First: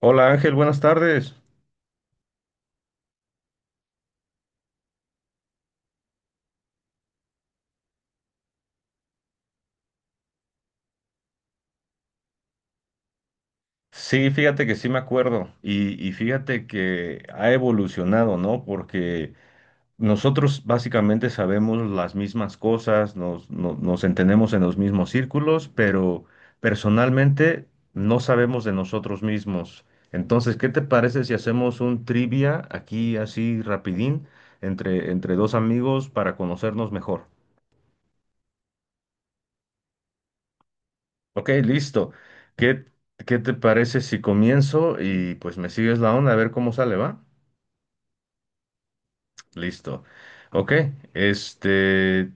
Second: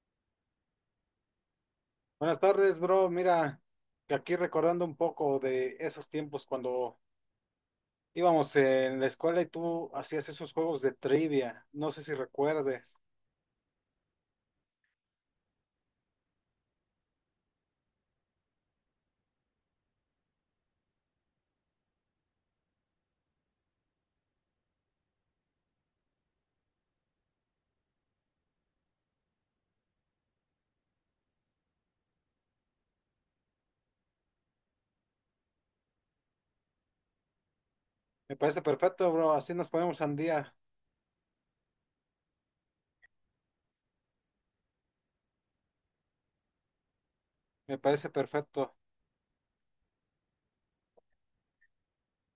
Hola Ángel, buenas tardes. Buenas tardes, bro. Mira, que aquí recordando un poco de esos tiempos cuando íbamos en la escuela y tú hacías esos juegos de trivia. No sé si recuerdes. Sí, fíjate que sí me acuerdo y fíjate que ha evolucionado, ¿no? Porque nosotros básicamente sabemos las mismas cosas, nos, no- nos entendemos en los mismos círculos, pero personalmente no sabemos de nosotros mismos. Entonces, ¿qué te parece si hacemos un trivia aquí así rapidín entre dos amigos para conocernos mejor? Me parece perfecto, bro. Así nos ponemos al día. Ok, listo. ¿Qué, qué te parece si comienzo y pues me sigues la onda a ver cómo sale, va? Me parece perfecto. Listo. Ok, este,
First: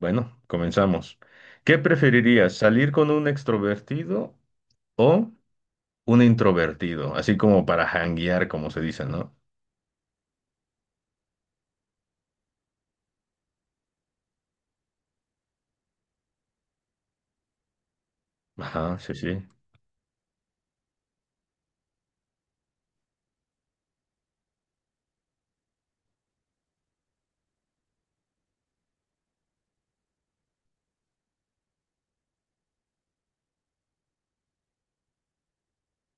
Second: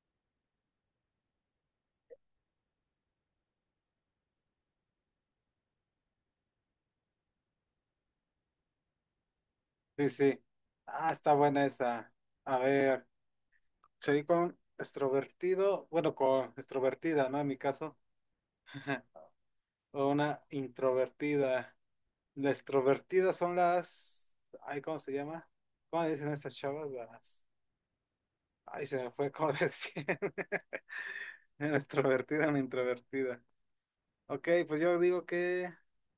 bueno, comenzamos. ¿Qué preferirías, salir con un extrovertido o un introvertido? Así como para janguear, como se dice, ¿no? Sí, sí. Ah, está buena esa. A ver, seguí con extrovertido. Bueno, con extrovertida, ¿no? En mi caso. Ajá, sí, sí. O una introvertida. Las extrovertidas son las... Ay, ¿cómo se llama? ¿Cómo le dicen a estas chavas? Las... Ay, se me fue como decir. Era extrovertida, una introvertida. Ok, pues yo digo que.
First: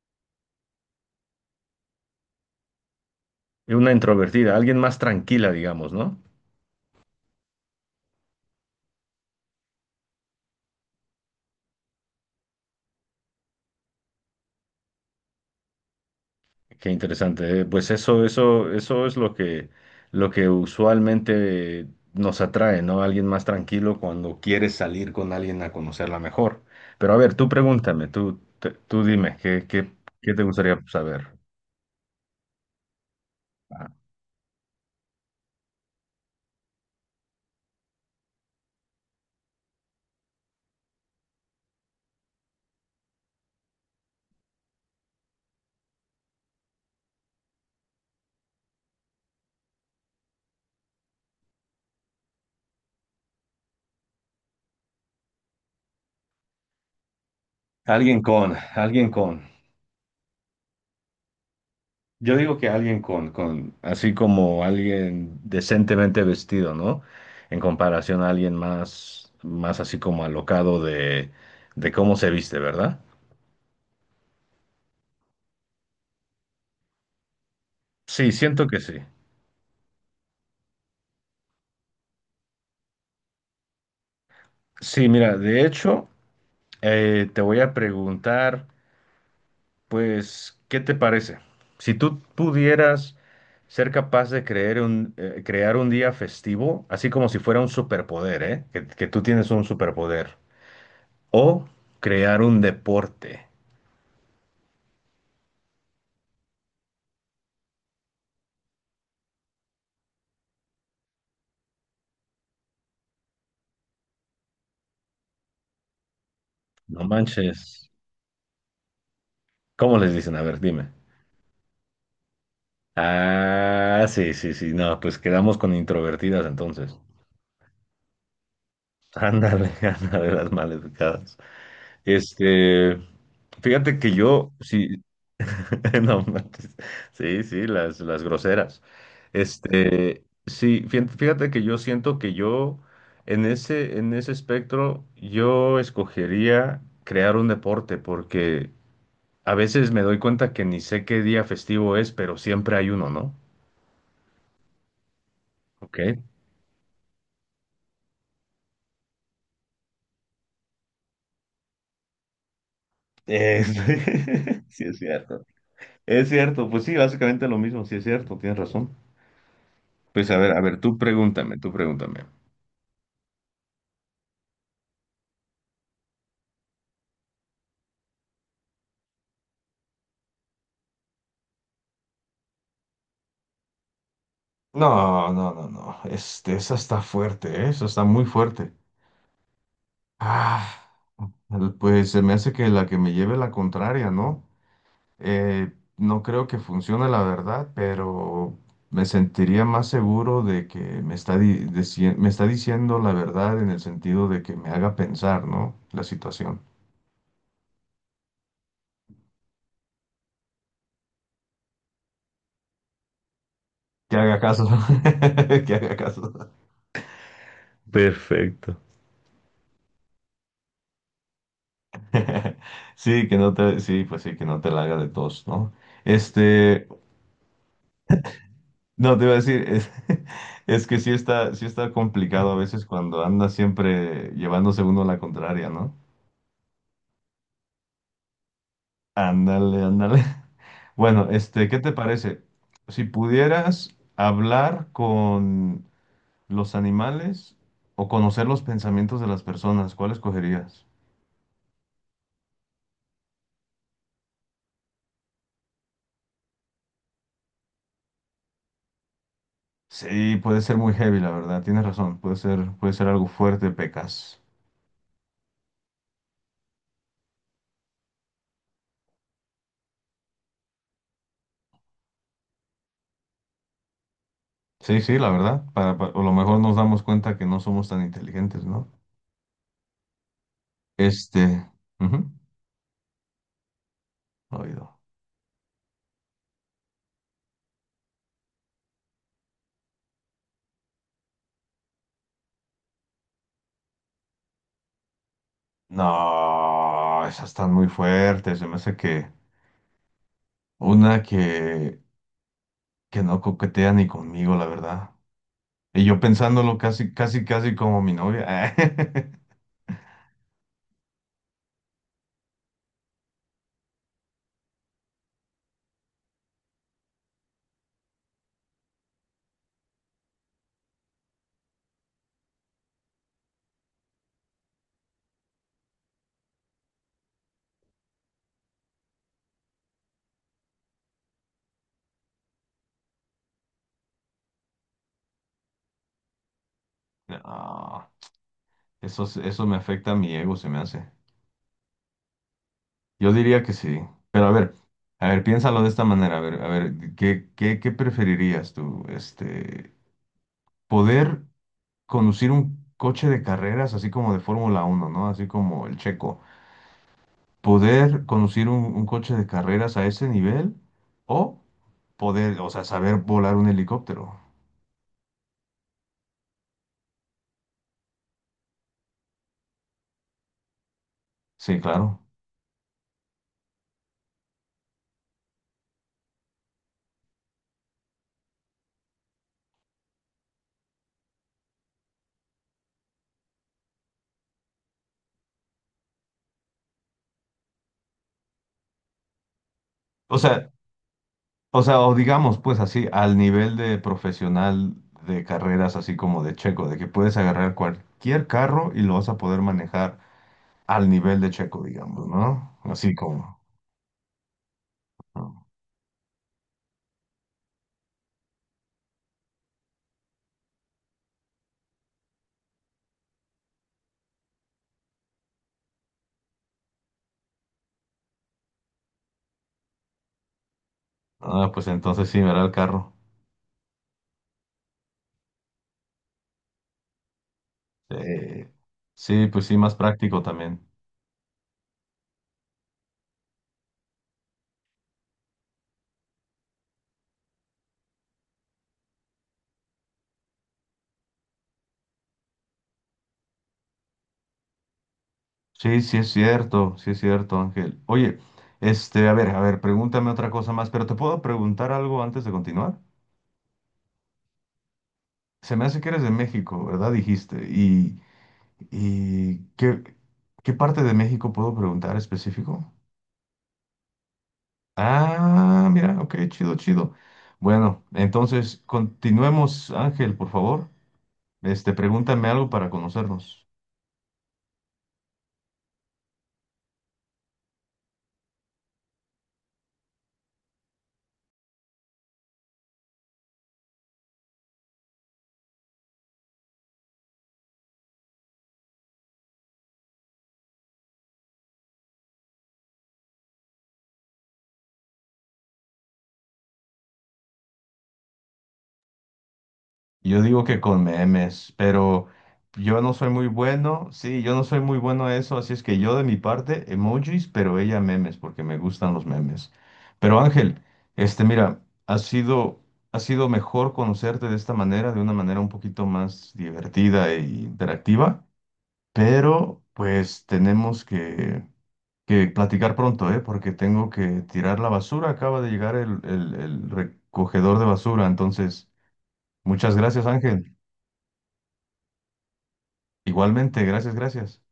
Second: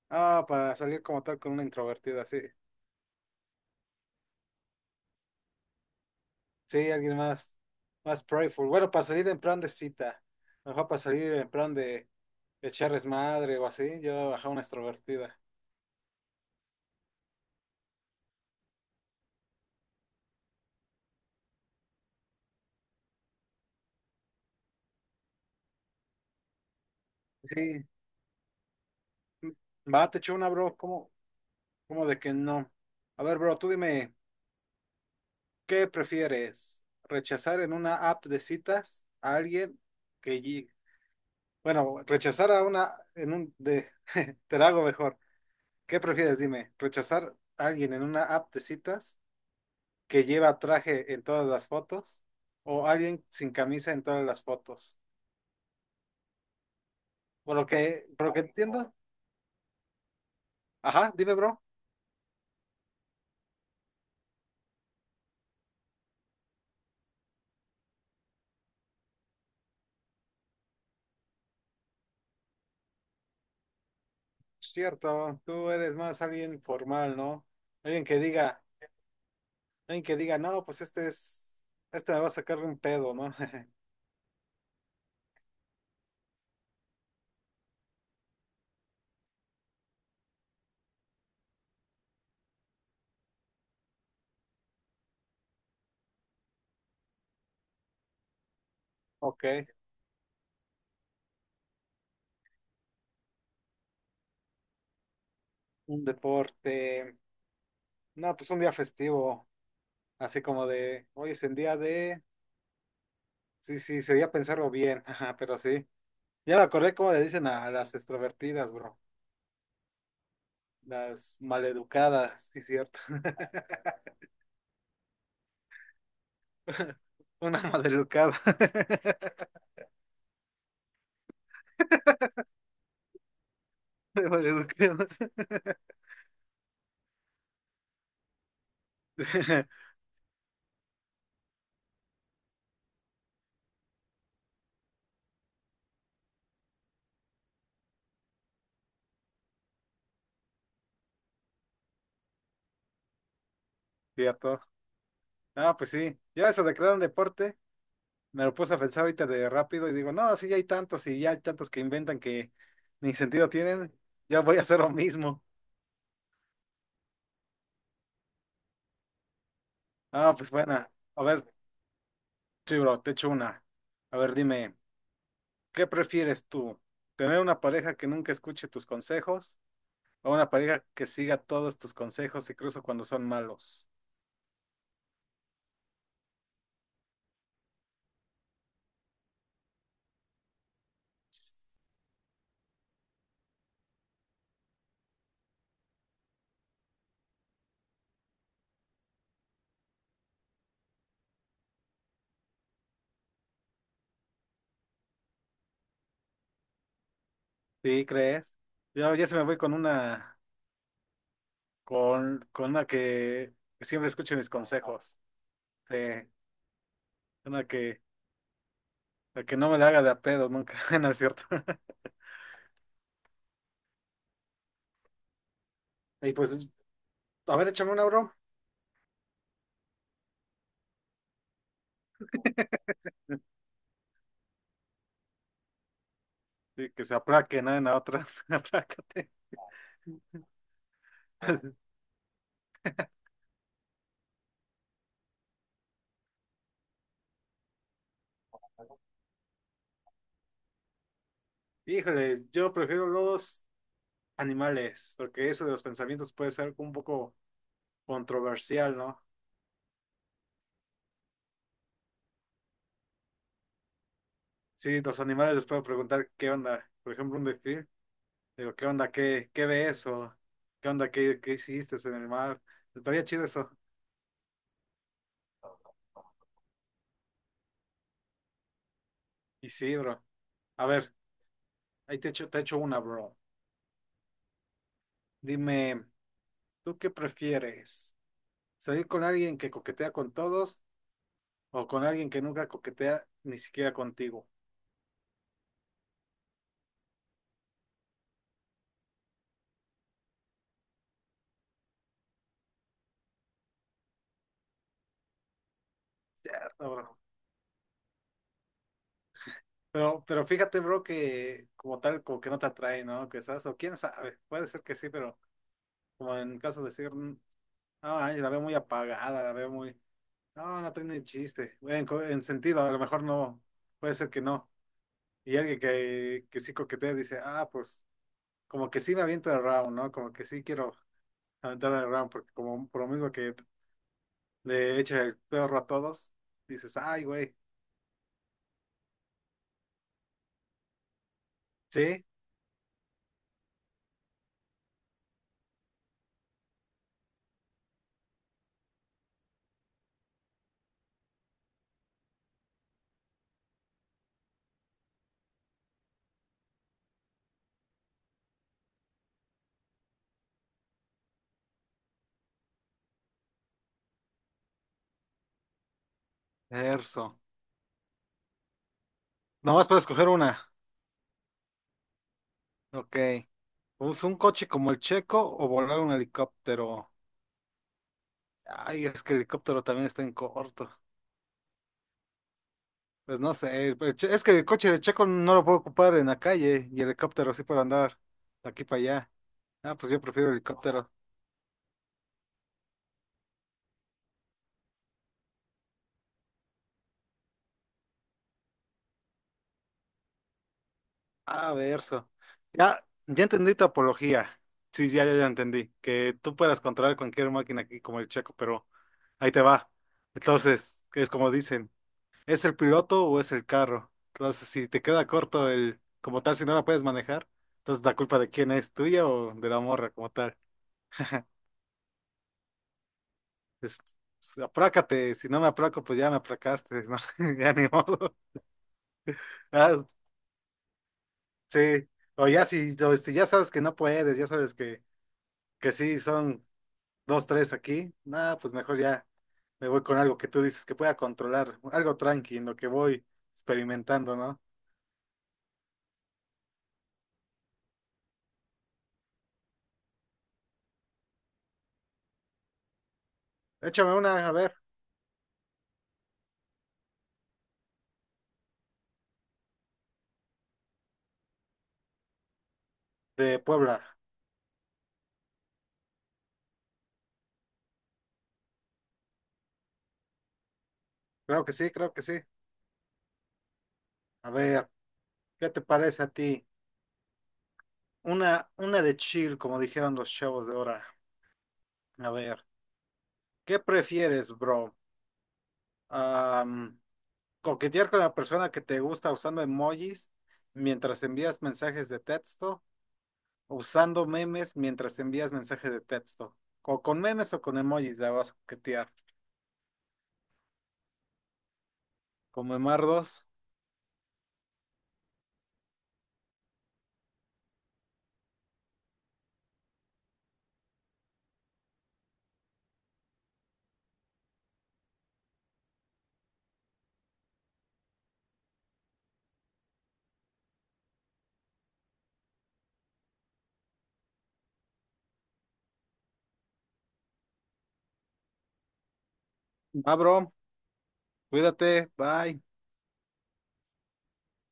Ah, para salir como tal con una introvertida, sí. Y una introvertida, alguien más tranquila, digamos, ¿no? Sí, alguien más, más playful. Bueno, para salir en plan de cita. Mejor para salir en plan de echar desmadre o así. Yo bajar una extrovertida. Qué interesante. Pues eso es lo que usualmente nos atrae, ¿no? Alguien más tranquilo cuando quieres salir con alguien a conocerla mejor. Pero a ver, tú Sí. pregúntame, tú dime, Va, te ¿qué echo te una, bro. gustaría ¿Cómo, saber? cómo de que no? A ver, bro, tú Ah, dime, ¿qué prefieres? ¿Rechazar en una app de citas a alguien que, Bueno, rechazar a una en un de te la hago mejor. ¿Qué prefieres? Dime, rechazar a alguien en una app de citas que lleva traje en todas las fotos o alguien sin camisa en todas las fotos. Por lo que, Alguien por lo que con, entiendo, alguien con. ajá, dime, bro. Yo digo que así como alguien decentemente vestido, ¿no? En comparación a alguien más, más así como alocado de cómo se viste, ¿verdad? Cierto, tú eres más alguien formal, ¿no? Alguien que Sí, diga, siento que sí. alguien que diga, no, pues este es, este me va a sacar un pedo, ¿no? Sí, mira, de hecho, te voy a preguntar, pues, ¿qué te parece? Si tú pudieras ser capaz de crear un día festivo, así como si fuera un superpoder, ¿eh? Que tú Ok, tienes un superpoder. O crear un deporte. un deporte, no, pues un día festivo, así como de, hoy es el día de sí, sí, sería pensarlo bien, ajá, pero sí. Ya me acordé No cómo le dicen a manches. las extrovertidas, bro. ¿Cómo les dicen? A ver, dime. Las maleducadas, sí, cierto. Ah, sí, sí, sí. No, pues quedamos con introvertidas entonces. Una maleducada. Ándale, ándale, las maleducadas. Este, fíjate que yo, si, Maleducada. No, manches. Sí, sí, las groseras. Sí, fíjate que yo siento que yo en ese espectro, yo escogería crear un deporte, porque a veces me doy cuenta que ni sé qué día festivo es, pero siempre hay uno, ¿no? Cierto. Ah, pues Ok. sí. Yo eso de crear un deporte, me lo puse a pensar ahorita de rápido y digo, no, sí, ya hay tantos y ya hay tantos que inventan que ni sentido Eh, tienen. Ya voy a hacer sí, lo es mismo. cierto. Es cierto, pues sí, básicamente lo mismo, sí es cierto, tienes razón. Pues Ah, pues a ver, bueno. tú A ver, pregúntame, tú pregúntame. sí, bro, te echo una. A ver, dime. ¿Qué prefieres tú? ¿Tener una pareja que nunca escuche tus consejos o una pareja que siga todos tus consejos, incluso cuando son malos? No, no, no, no. Esa está fuerte, ¿eh? Esa está muy fuerte. Ah, pues se me hace que la que me lleve la contraria, ¿no? Eh, no creo que funcione la verdad, pero me sentiría más seguro de que me está diciendo la verdad en el sentido de que me haga pensar, ¿no? La situación. ¿Sí crees? Yo ya se me voy con una, con una que siempre Que escuche haga mis caso. consejos. Que haga Sí, caso. una que, Perfecto. la que no me la haga de a pedo nunca, ¿no es cierto? Sí, que no te, sí, pues sí, que no te la haga de tos, ¿no? Y pues, Este. a ver, échame una, bro. No, te iba a decir, es, es que sí está complicado a veces cuando anda siempre llevándose uno la contraria, ¿no? Sí, que se aplaque, ¿no? En la otra, aplácate. Ándale, ándale. Bueno, ¿qué te parece? Si pudieras hablar con los animales o conocer los pensamientos de las personas, ¿cuál escogerías? Híjole, yo prefiero los animales, porque eso de los pensamientos puede ser un poco controversial, ¿no? Sí, puede ser muy heavy, la verdad, tienes razón, puede ser algo fuerte, pecas. Sí, los animales les puedo preguntar qué onda, por ejemplo, un delfín, digo, ¿qué onda? ¿Qué ves? O ¿qué onda? ¿Qué hiciste en el mar? Estaría chido eso. Sí, sí, la verdad, a lo mejor nos damos cuenta que no somos tan inteligentes, ¿no? Y sí, bro. A ver, Este, ahí ujú. Te echo una, bro. Oído. Dime, ¿tú qué prefieres? ¿Salir con alguien que coquetea con todos o con alguien que nunca coquetea ni siquiera contigo? No, esas están muy fuertes. Se me hace que una que no coquetea ni conmigo, la verdad. Y yo pensándolo Cierto, casi, bro. casi, casi como mi novia. Pero fíjate, bro, que como tal, como que no te atrae, ¿no? Quizás, o quién sabe, puede ser que sí, pero como en caso de decir, no, ay, la veo muy apagada, la veo muy. No, no tiene chiste. En, co- en sentido, a lo mejor no. Puede ser que no. Y alguien que sí coquetea dice, ah, pues, como que sí me aviento el round, ¿no? Como que sí quiero aventar el round, porque como por lo mismo que le echa el perro a todos, dices, ay, güey. No, eso me afecta a mi ego, se me hace. Sí, Yo diría que sí. Pero a ver, piénsalo de esta manera. A ver, ¿qué preferirías tú? Poder conducir un coche de carreras así como de Fórmula uno, ¿no? Así como el Checo. Poder conducir un coche de carreras a ese nivel o poder, o sea, saber volar un helicóptero. Erso. Nomás puedo escoger una. Sí, claro. Ok. ¿Usa un coche como el Checo o volar un helicóptero? Ay, es que el helicóptero también está en corto. Pues no sé, pues, che- es que el coche de Checo no lo puedo ocupar en la calle y el helicóptero sí para andar de aquí para allá. Ah, pues yo O prefiero sea, helicóptero. O digamos, pues así, al nivel de profesional de carreras, así como de Checo, de que puedes agarrar cualquier carro y lo vas a poder manejar al nivel de Ah, Checo, digamos, verso. ¿no? Ya, Así ya como. entendí tu apología. Sí, ya ¿No? entendí. Que tú puedas controlar cualquier máquina aquí como el Checo, pero ahí te va. Entonces, es como dicen, ¿es el piloto o es el carro? Entonces, si te queda corto el, como tal, si no la puedes manejar, entonces la culpa de quién es, tuya o de la morra como tal. Ah, pues entonces sí, verá el carro. es- pues, aprácate, si no me aplaco, pues ya me apracaste, ¿no? Ya ni modo. Eh, sí, pues sí, más Ah, práctico también. sí, o ya si, o si ya sabes que no puedes, ya sabes que sí son dos, tres aquí, nada, pues mejor ya me voy con algo que tú dices que pueda controlar, algo tranqui en lo que voy experimentando, ¿no? Sí, sí es cierto, Ángel. Oye, a ver, pregúntame otra cosa más, pero ¿te puedo preguntar algo antes de continuar? Échame una, a ver, Se me hace que eres de México, ¿verdad? Dijiste. Y qué, ¿qué parte de México puedo preguntar específico? de Puebla. Ah, mira, ok, chido, chido. Bueno, entonces continuemos, Ángel, por favor. Creo que sí, creo que sí. Pregúntame algo para conocernos. A ver, ¿qué te parece a ti? Una de chill, como dijeron los chavos de ahora. A ver, ¿qué prefieres, bro? Ah, coquetear con la persona que te gusta usando emojis mientras envías mensajes de texto, usando memes mientras envías mensajes de texto. O con memes o con emojis la vas a coquetear. Yo digo que con memes, pero Con yo no soy memardos. muy bueno, sí, yo no soy muy bueno a eso, así es que yo de mi parte, emojis, pero ella memes, porque me gustan los memes. Pero Ángel, mira, ha sido mejor conocerte de esta manera, de una manera un poquito más divertida e interactiva, pero pues tenemos que platicar pronto, ¿eh? Porque tengo que tirar la basura, acaba de llegar el recogedor de basura, entonces, muchas Va, gracias, bro. Ángel. Cuídate. Bye. Igualmente, gracias, gracias.